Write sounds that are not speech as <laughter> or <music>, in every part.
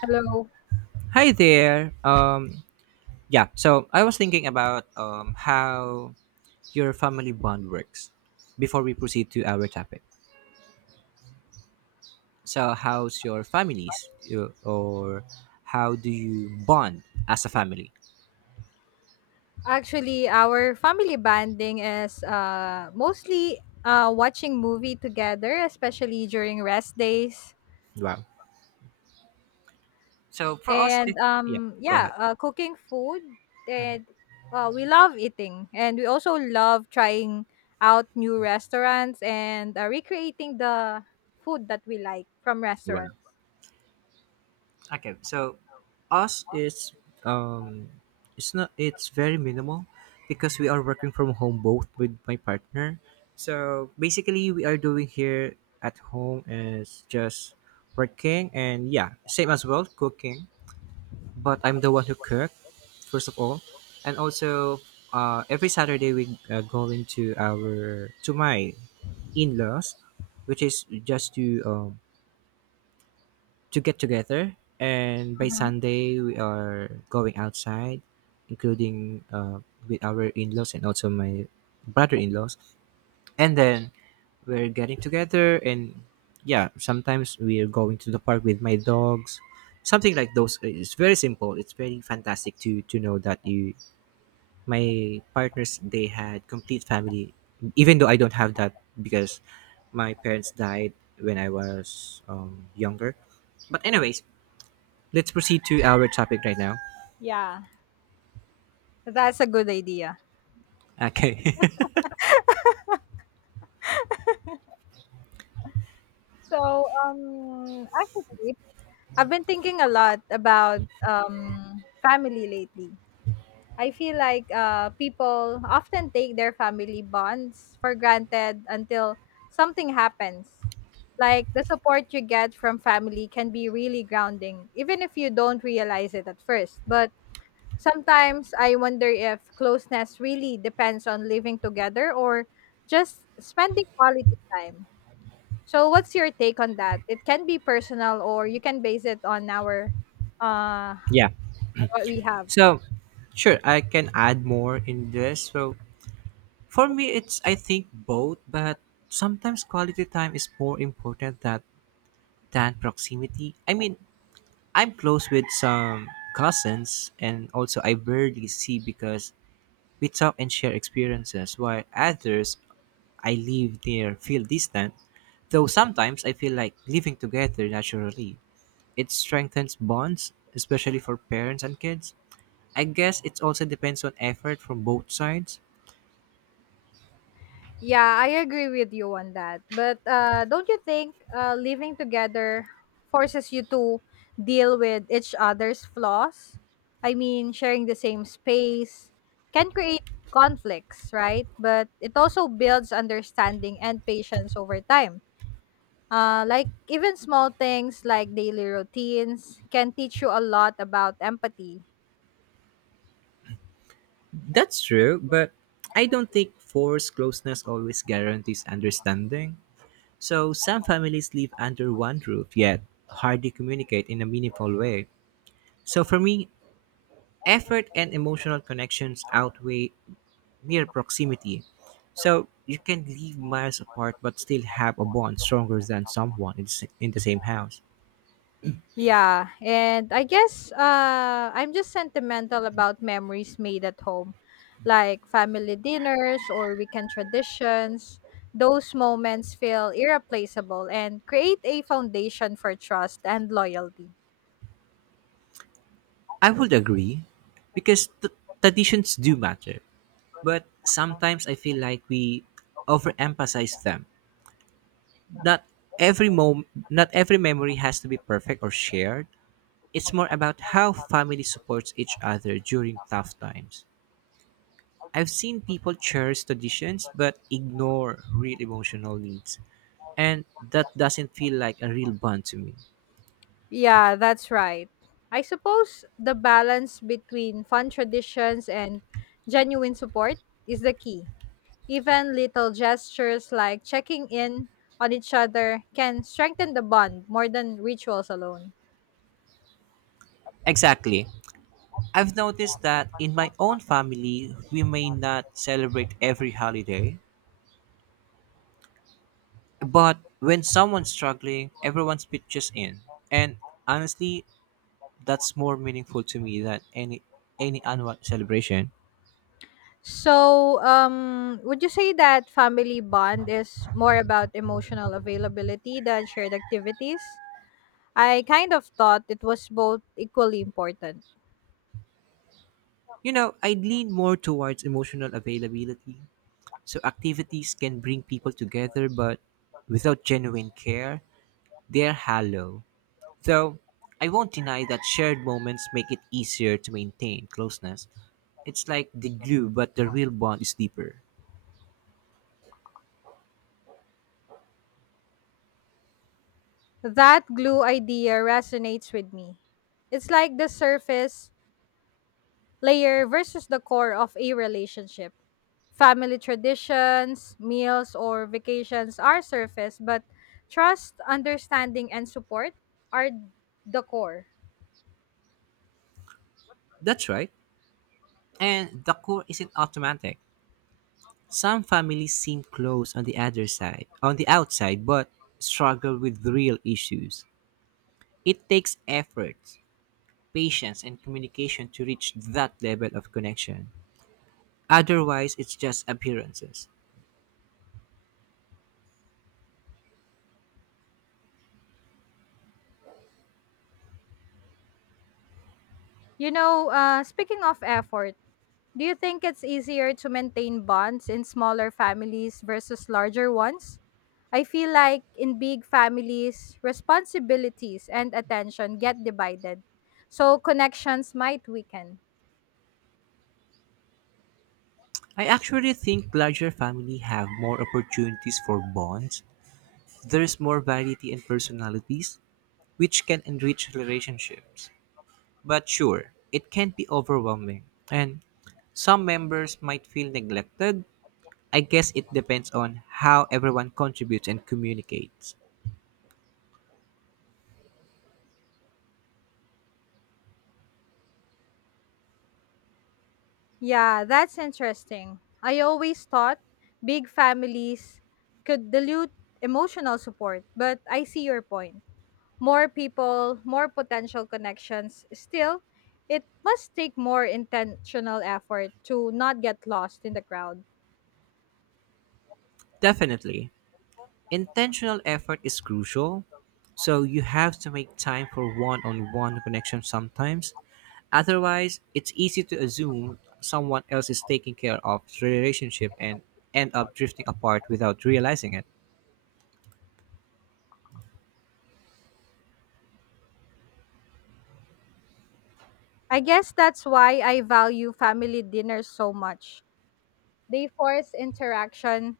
Hello. Hi there. Yeah, so I was thinking about how your family bond works before we proceed to our topic. So, how's your families, or how do you bond as a family? Actually, our family bonding is mostly watching movie together, especially during rest days, Wow. So, for us, and yeah, go ahead. Cooking food, Mhm. and we love eating, and we also love trying out new restaurants and recreating the food that we like from restaurants. Wow. Okay, so us is um it's not it's very minimal because we are working from home both with my partner. So basically we are doing here at home is just working and yeah, same as well cooking, but I'm the one who cook first of all. And also every Saturday we going to our to my in-laws which is just to get together. And by Mhm. Sunday we are going outside, including with our in-laws and also my brother-in-laws, and then we're getting together. And yeah, sometimes we're going to the park with my dogs, something like those. It's very simple, it's very fantastic to know that you my partners they had complete family, even though I don't have that because my parents died when I was younger. But anyways, let's proceed to our topic right now. Yeah, that's a good idea. Okay. So, actually, I've been thinking a lot about family lately. I feel like people often take their family bonds for granted until something happens. Like the support you get from family can be really grounding, even if you don't realize it at first. But sometimes I wonder if closeness really depends on living together or just spending quality time. So what's your take on that? It can be personal or you can base it on our uh <laughs> Yeah. on what we have. So, sure, I can add more in this. So, for me, it's I think both, but sometimes quality time is more important that than proximity. I mean, I'm close with some cousins, and also I barely see because we talk and share experiences, while others I live near feel distant. Though sometimes I feel like living together naturally, it strengthens bonds, especially for parents and kids. I guess it also depends on effort from both sides. Yeah, I agree with you on that. But don't you think living together forces you to deal with each other's flaws? I mean, sharing the same space can create conflicts, right? But it also builds understanding and patience over time. Like even small things like daily routines can teach you a lot about empathy. That's true, but I don't think forced closeness always guarantees understanding. So some families live under one roof, yet hardly communicate in a meaningful way. So for me, effort and emotional connections outweigh mere proximity. So you can live miles apart but still have a bond stronger than someone in in the same house. Yeah, and I guess I'm just sentimental about memories made at home, like family dinners or weekend traditions. Those moments feel irreplaceable and create a foundation for trust and loyalty. I would agree because traditions do matter, but sometimes I feel like we overemphasize them. Not not every memory has to be perfect or shared. It's more about how family supports each other during tough times. I've seen people cherish traditions but ignore real emotional needs, and that doesn't feel like a real bond to me. Yeah, that's right. I suppose the balance between fun traditions and genuine support is the key. Even little gestures like checking in on each other can strengthen the bond more than rituals alone. Exactly. I've noticed that in my own family, we may not celebrate every holiday, but when someone's struggling, everyone pitches in. And honestly, that's more meaningful to me than any annual celebration. So, would you say that family bond is more about emotional availability than shared activities? I kind of thought it was both equally important. You know, I lean more towards emotional availability. So activities can bring people together, but without genuine care, they're hollow. Though I won't deny that shared moments make it easier to maintain closeness. It's like the glue, but the real bond is deeper. That glue idea resonates with me. It's like the surface layer versus the core of a relationship. Family traditions, meals, or vacations are surface, but trust, understanding, and support are the core. That's right. And the core isn't automatic. Some families seem close on the other side, on the outside, but struggle with real issues. It takes effort, patience, and communication to reach that level of connection. Otherwise, it's just appearances. You know, speaking of effort, do you think it's easier to maintain bonds in smaller families versus larger ones? I feel like in big families, responsibilities and attention get divided, so connections might weaken. I actually think larger families have more opportunities for bonds. There is more variety in personalities, which can enrich relationships. But sure, it can be overwhelming, and some members might feel neglected. I guess it depends on how everyone contributes and communicates. Yeah, that's interesting. I always thought big families could dilute emotional support, but I see your point. More people, more potential connections. Still, it must take more intentional effort to not get lost in the crowd. Definitely, intentional effort is crucial, so you have to make time for one on one connection sometimes. Otherwise, it's easy to assume someone else is taking care of the relationship and end up drifting apart without realizing it. I guess that's why I value family dinners so much. They force interaction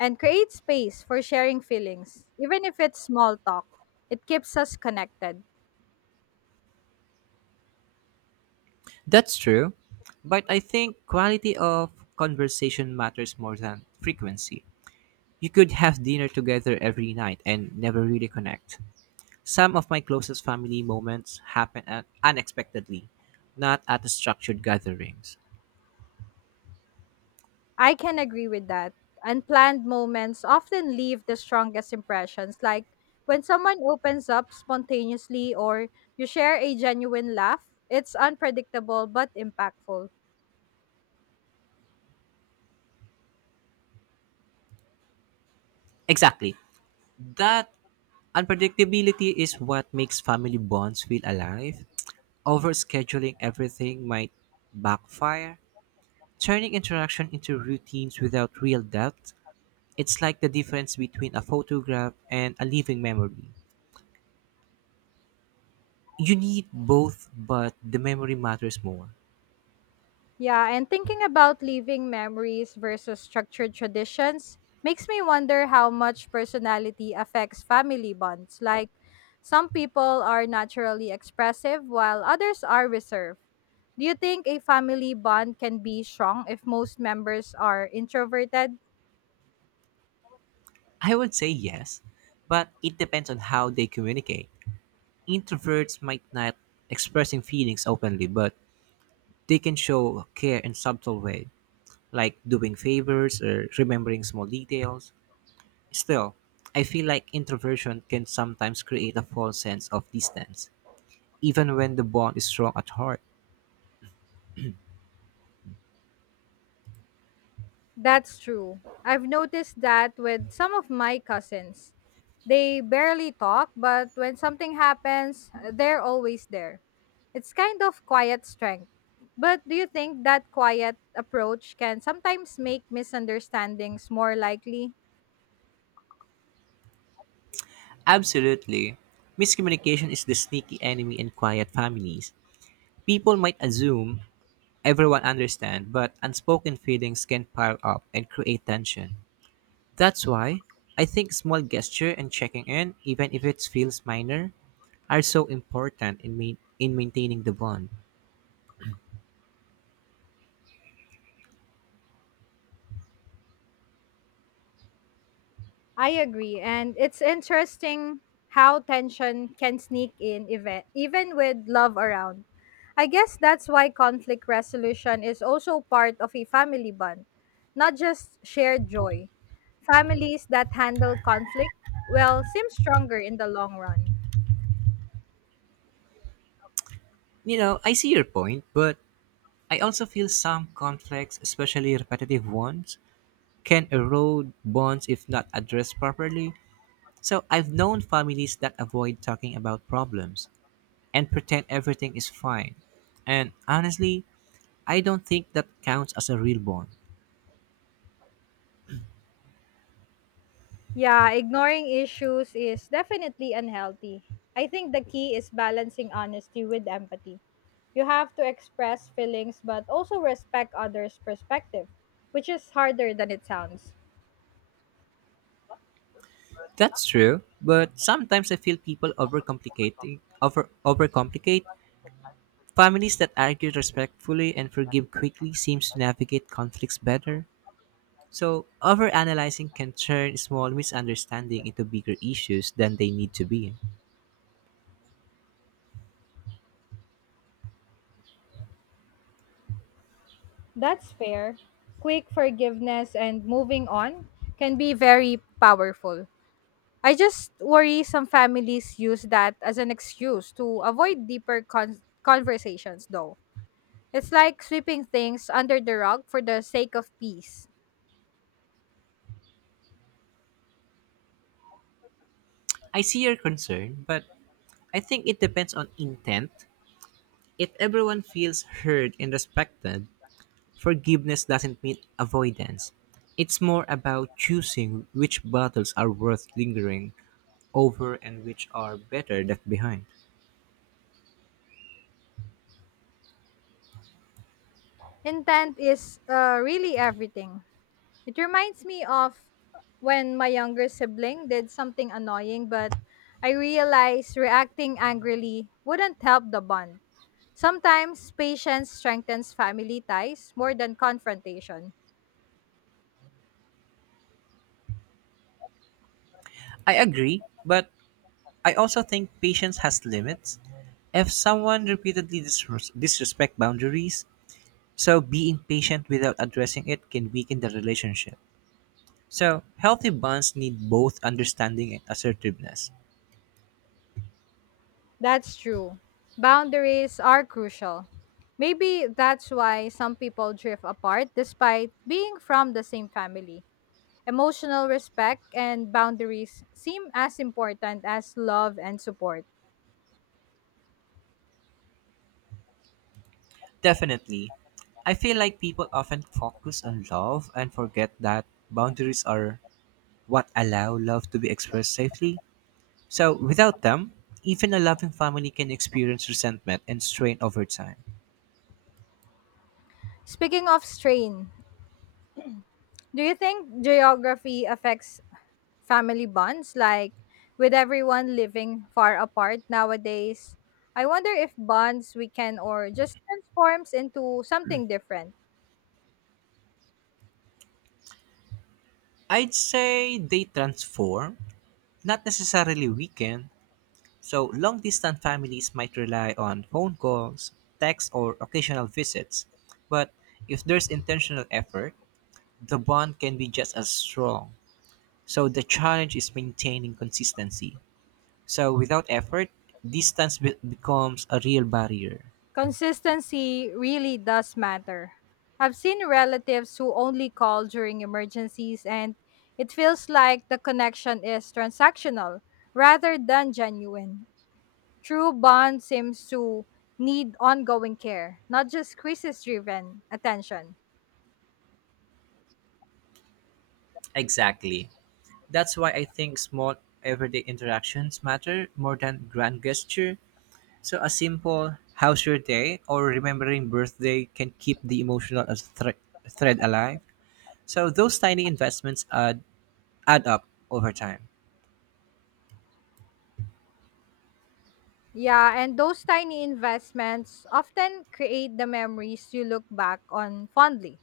and create space for sharing feelings, even if it's small talk. It keeps us connected. That's true, but I think quality of conversation matters more than frequency. You could have dinner together every night and never really connect. Some of my closest family moments happen at unexpectedly, not at the structured gatherings. I can agree with that. Unplanned moments often leave the strongest impressions, like when someone opens up spontaneously or you share a genuine laugh, it's unpredictable but impactful. Exactly. That unpredictability is what makes family bonds feel alive. Overscheduling everything might backfire, turning interaction into routines without real depth. It's like the difference between a photograph and a living memory. You need both, but the memory matters more. Yeah, and thinking about leaving memories versus structured traditions makes me wonder how much personality affects family bonds. Like, some people are naturally expressive while others are reserved. Do you think a family bond can be strong if most members are introverted? I would say yes, but it depends on how they communicate. Introverts might not expressing feelings openly, but they can show care in subtle way, like doing favors or remembering small details. Still, I feel like introversion can sometimes create a false sense of distance, even when the bond is strong at heart. That's true. I've noticed that with some of my cousins. They barely talk, but when something happens, they're always there. It's kind of quiet strength. But do you think that quiet approach can sometimes make misunderstandings more likely? Absolutely. Miscommunication is the sneaky enemy in quiet families. People might assume everyone understands, but unspoken feelings can pile up and create tension. That's why I think small gesture and checking in, even if it feels minor, are so important in maintaining the bond. I agree. And it's interesting how tension can sneak in event, even with love around. I guess that's why conflict resolution is also part of a family bond, not just shared joy. Families that handle conflict, well, seem stronger in the long run. You know, I see your point, but I also feel some conflicts, especially repetitive ones, can erode bonds if not addressed properly. So I've known families that avoid talking about problems and pretend everything is fine. And honestly, I don't think that counts as a real bond. Yeah, ignoring issues is definitely unhealthy. I think the key is balancing honesty with empathy. You have to express feelings but also respect others' perspective, which is harder than it sounds. That's true, but sometimes I feel people overcomplicating over overcomplicate. Families that argue respectfully and forgive quickly seems to navigate conflicts better. So overanalyzing can turn small misunderstanding into bigger issues than they need to be. That's fair. Quick forgiveness and moving on can be very powerful. I just worry some families use that as an excuse to avoid deeper conversations, though. It's like sweeping things under the rug for the sake of peace. I see your concern, but I think it depends on intent. If everyone feels heard and respected, forgiveness doesn't mean avoidance. It's more about choosing which battles are worth lingering over and which are better left behind. Intent is really everything. It reminds me of when my younger sibling did something annoying, but I realized reacting angrily wouldn't help the bond. Sometimes patience strengthens family ties more than confrontation. I agree, but I also think patience has limits. If someone repeatedly disrespect boundaries, so being patient without addressing it can weaken the relationship. So, healthy bonds need both understanding and assertiveness. That's true. Boundaries are crucial. Maybe that's why some people drift apart despite being from the same family. Emotional respect and boundaries seem as important as love and support. Definitely. I feel like people often focus on love and forget that boundaries are what allow love to be expressed safely. So, without them, even a loving family can experience resentment and strain over time. Speaking of strain, do you think geography affects family bonds? Like, with everyone living far apart nowadays, I wonder if bonds weaken or just transforms into something different. I'd say they transform, not necessarily weaken. So, long distance families might rely on phone calls, texts, or occasional visits. But if there's intentional effort, the bond can be just as strong. So the challenge is maintaining consistency. So without effort, distance becomes a real barrier. Consistency really does matter. I've seen relatives who only call during emergencies, and it feels like the connection is transactional rather than genuine. True bond seems to need ongoing care, not just crisis driven attention. Exactly. That's why I think small everyday interactions matter more than grand gesture. So a simple how's your day or remembering birthday can keep the emotional as thread alive. So those tiny investments add up over time. Yeah, and those tiny investments often create the memories you look back on fondly.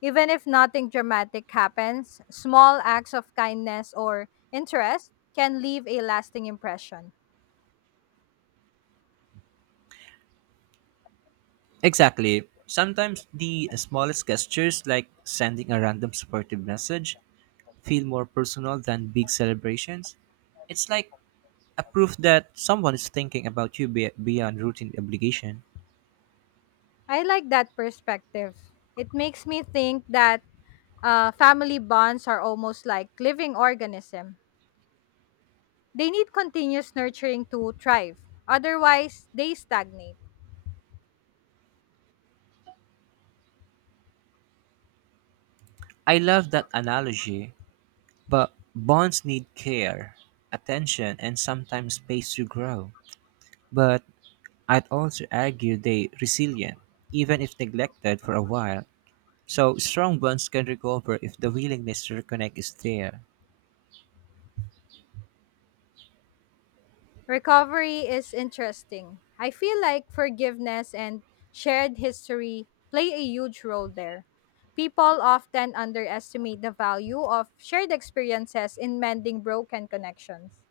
Even if nothing dramatic happens, small acts of kindness or interest can leave a lasting impression. Exactly. Sometimes the smallest gestures like sending a random supportive message feel more personal than big celebrations. It's like a proof that someone is thinking about you beyond routine obligation. I like that perspective. It makes me think that family bonds are almost like living organism. They need continuous nurturing to thrive. Otherwise, they stagnate. I love that analogy, but bonds need care, attention, and sometimes space to grow. But I'd also argue they resilient, even if neglected for a while. So strong bonds can recover if the willingness to reconnect is there. Recovery is interesting. I feel like forgiveness and shared history play a huge role there. People often underestimate the value of shared experiences in mending broken connections.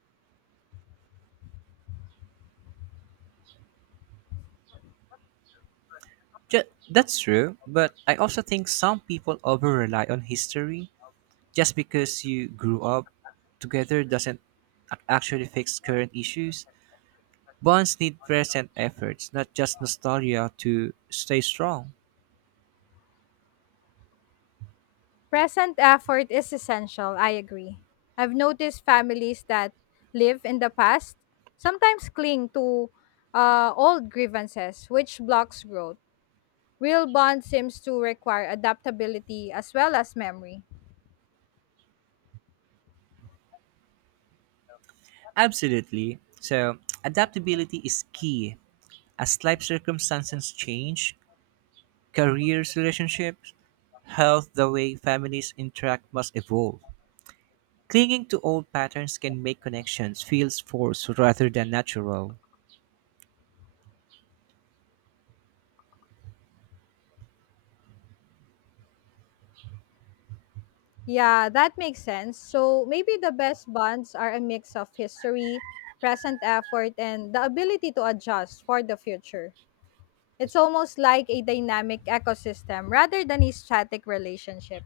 That's true, but I also think some people over rely on history. Just because you grew up together doesn't actually fix current issues. Bonds need present efforts, not just nostalgia, to stay strong. Present effort is essential, I agree. I've noticed families that live in the past sometimes cling to old grievances, which blocks growth. Real bond seems to require adaptability as well as memory. Absolutely. So, adaptability is key. As life circumstances change, careers, relationships, health, the way families interact must evolve. Clinging to old patterns can make connections feel forced rather than natural. Yeah, that makes sense. So maybe the best bonds are a mix of history, present effort, and the ability to adjust for the future. It's almost like a dynamic ecosystem rather than a static relationship.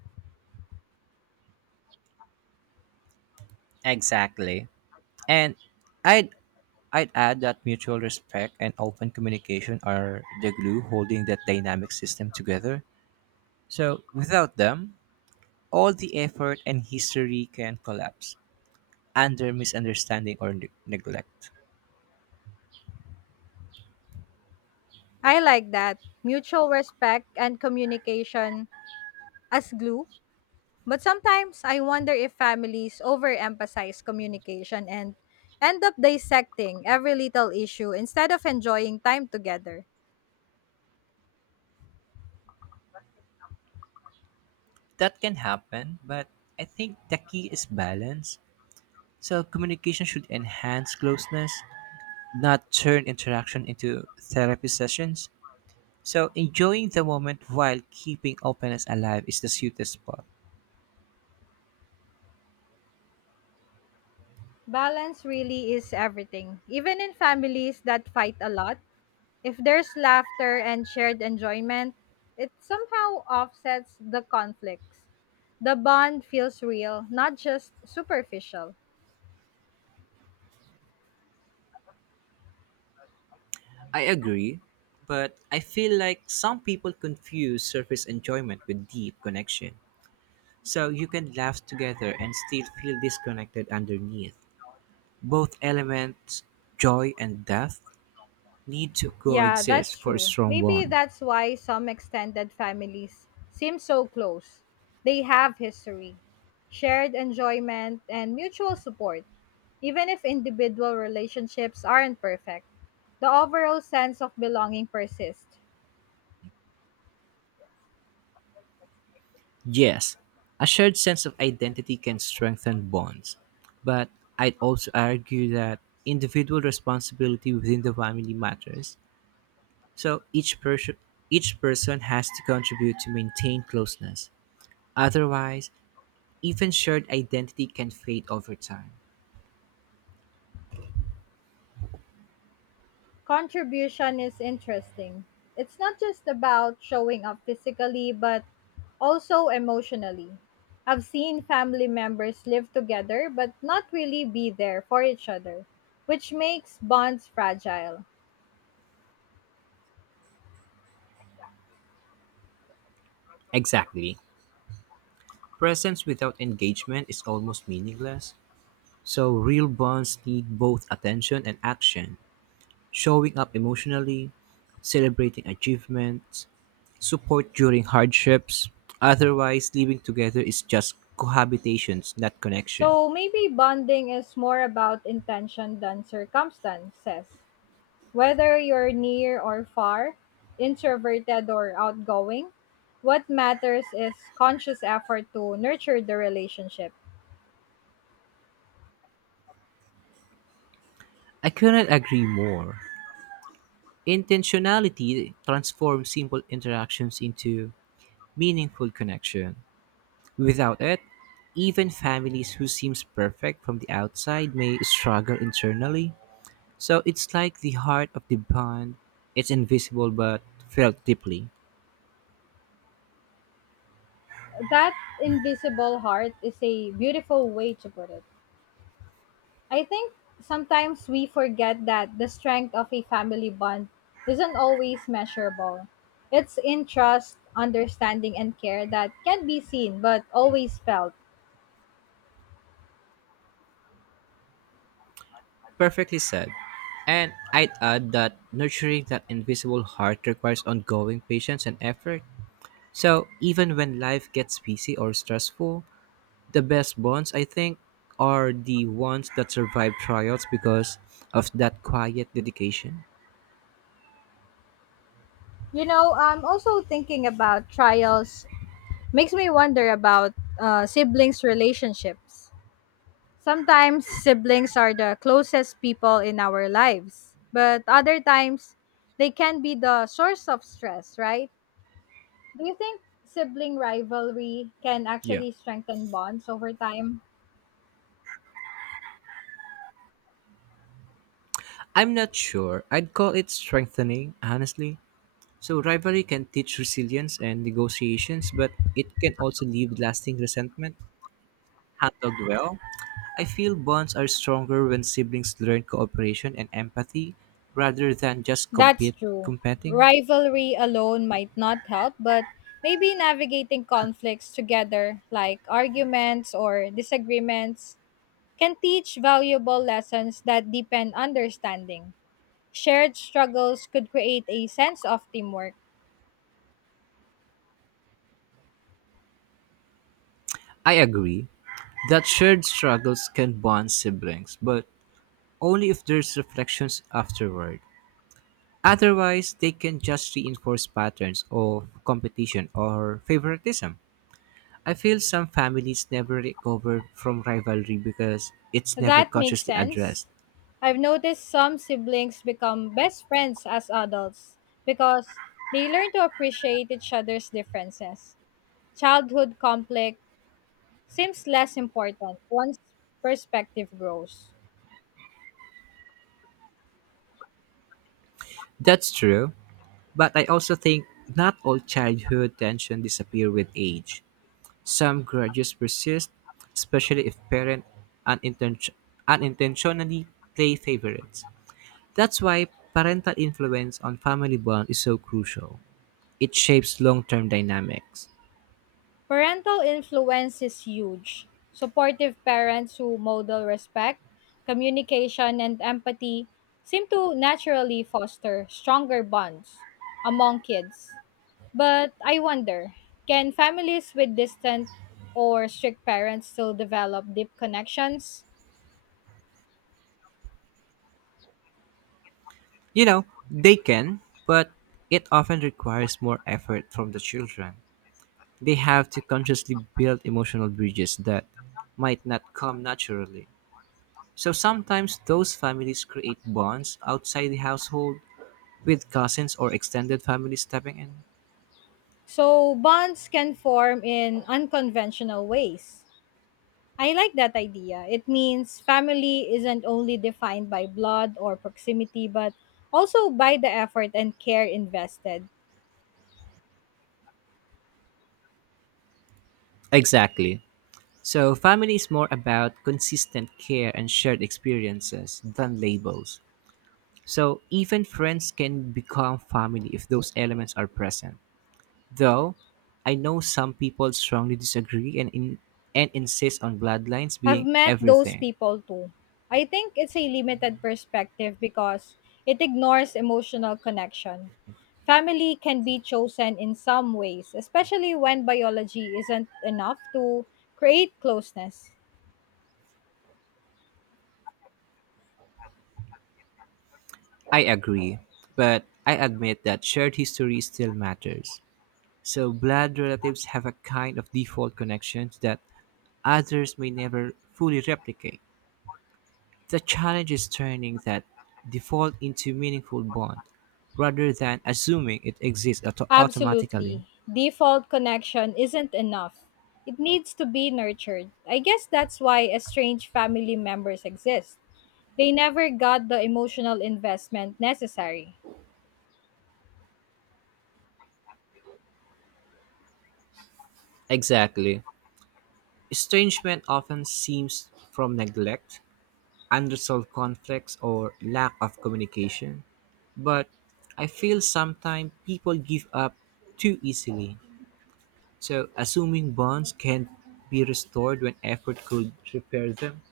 Exactly. And I'd I'd add that mutual respect and open communication are the glue holding that dynamic system together. So, without them, all the effort and history can collapse under misunderstanding or neglect. I like that. Mutual respect and communication as glue. But sometimes I wonder if families overemphasize communication and end up dissecting every little issue instead of enjoying time together. That can happen, but I think the key is balance. So, communication should enhance closeness, not turn interaction into therapy sessions. So, enjoying the moment while keeping openness alive is the sweetest spot. Balance really is everything. Even in families that fight a lot, if there's laughter and shared enjoyment, it somehow offsets the conflicts. The bond feels real, not just superficial. I agree, but I feel like some people confuse surface enjoyment with deep connection. So you can laugh together and still feel disconnected underneath. Both elements, joy and depth, need to Yeah, that's coexist for a true. strong Maybe bond. that's why some extended families seem so close. They have history, shared enjoyment, and mutual support. Even if individual relationships aren't perfect, the overall sense of belonging persists. Yes, a shared sense of identity can strengthen bonds, but I'd also argue that individual responsibility within the family matters. So each person has to contribute to maintain closeness. Otherwise, even shared identity can fade over time. Contribution is interesting. It's not just about showing up physically, but also emotionally. I've seen family members live together but not really be there for each other, which makes bonds fragile. Exactly. Presence without engagement is almost meaningless. So, real bonds need both attention and action. Showing up emotionally, celebrating achievements, support during hardships. Otherwise, living together is just cohabitations, not connection. So maybe bonding is more about intention than circumstances. Whether you're near or far, introverted or outgoing, what matters is conscious effort to nurture the relationship. I couldn't agree more. Intentionality transforms simple interactions into meaningful connection. Without it, even families who seems perfect from the outside may struggle internally. So it's like the heart of the bond. It's invisible but felt deeply. That invisible heart is a beautiful way to put it. I think sometimes we forget that the strength of a family bond isn't always measurable. It's in trust, understanding, and care that can be seen but always felt. Perfectly said. And I'd add that nurturing that invisible heart requires ongoing patience and effort. So even when life gets busy or stressful, the best bonds I think are the ones that survive trials because of that quiet dedication. You know, I'm also thinking about trials. Makes me wonder about siblings' relationships. Sometimes siblings are the closest people in our lives, but other times they can be the source of stress, right? Do you think sibling rivalry can Yeah. actually strengthen bonds over time? I'm not sure. I'd call it strengthening, honestly. So, rivalry can teach resilience and negotiations, but it can also leave lasting resentment. Handled well, I feel bonds are stronger when siblings learn cooperation and empathy rather than just That's compete true. competing. Rivalry alone might not help, but maybe navigating conflicts together, like arguments or disagreements, can teach valuable lessons that deepen understanding. Shared struggles could create a sense of teamwork. I agree that shared struggles can bond siblings, but only if there's reflections afterward. Otherwise, they can just reinforce patterns of competition or favoritism. I feel some families never recover from rivalry because it's never That makes consciously addressed. sense. I've noticed some siblings become best friends as adults because they learn to appreciate each other's differences. Childhood conflict seems less important once perspective grows. That's true, but I also think not all childhood tension disappear with age. Some grudges persist, especially if parents uninten- unintentionally play favorites. That's why parental influence on family bond is so crucial. It shapes long-term dynamics. Parental influence is huge. Supportive parents who model respect, communication, and empathy seem to naturally foster stronger bonds among kids. But I wonder, can families with distant or strict parents still develop deep connections? You know, they can, but it often requires more effort from the children. They have to consciously build emotional bridges that might not come naturally. So sometimes those families create bonds outside the household with cousins or extended family stepping in. So bonds can form in unconventional ways. I like that idea. It means family isn't only defined by blood or proximity, but also by the effort and care invested. Exactly. So family is more about consistent care and shared experiences than labels. So even friends can become family if those elements are present. Though I know some people strongly disagree and insist on bloodlines I've being met those everything. people too. I think it's a limited perspective because it ignores emotional connection. Family can be chosen in some ways, especially when biology isn't enough to create closeness. I agree, but I admit that shared history still matters. So, blood relatives have a kind of default connections that others may never fully replicate. The challenge is turning that default into meaningful bond rather than assuming it exists automatically. Absolutely. Default connection isn't enough. It needs to be nurtured. I guess that's why estranged family members exist. They never got the emotional investment necessary. Exactly. Estrangement often seems from neglect, unresolved conflicts or lack of communication, but I feel sometimes people give up too easily. So, assuming bonds can be restored when effort could repair them.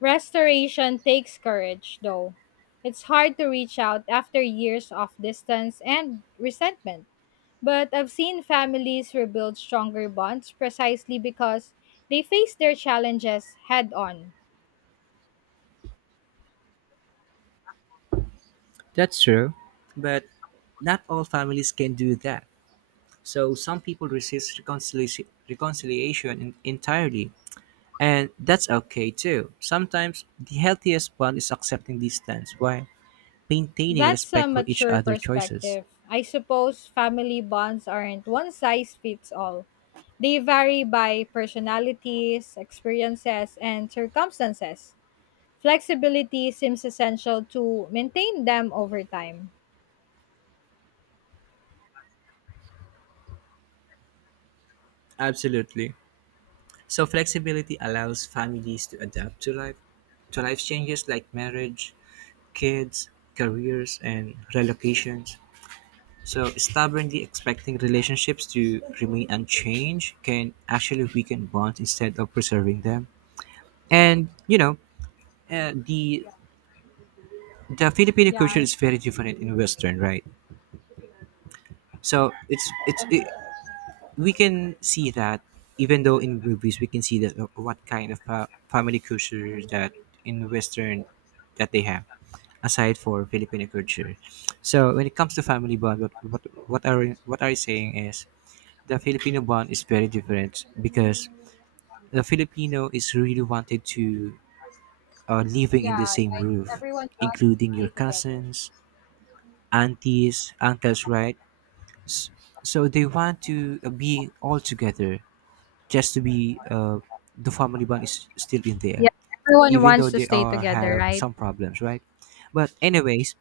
Restoration takes courage, though. It's hard to reach out after years of distance and resentment. But I've seen families rebuild stronger bonds precisely because they face their challenges head on. That's true, but not all families can do that. So, some people resist reconciliation entirely, and that's okay too. Sometimes the healthiest bond is accepting distance while maintaining That's a respect for each mature other's choices. perspective. I suppose family bonds aren't one size fits all. They vary by personalities, experiences, and circumstances. Flexibility seems essential to maintain them over time. Absolutely. So flexibility allows families to adapt to life changes like marriage, kids, careers and relocations. So stubbornly expecting relationships to remain unchanged can actually weaken bonds instead of preserving them. And you know, uh, the the Filipino Yeah, culture I- is very different in Western, right? So we can see that even though in movies we can see that what kind of family culture that in western that they have aside for Filipino culture. So when it comes to family bond what are you saying is the Filipino bond is very different because the Filipino is really wanted to living in the yeah, same like roof, everyone wants to including stay your together. cousins, aunties, uncles, right? S- so they want to be all together, just to be the family bond is still in Yeah, there, everyone even though wants to they stay are together, have right? some problems, right? But anyways,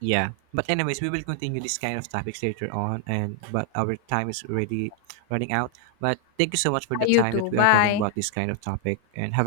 yeah, but anyways we will continue this kind of topics later on, and but our time is already running out. But thank you so much for the You time too. that we are talking Bye. about this kind of topic, and have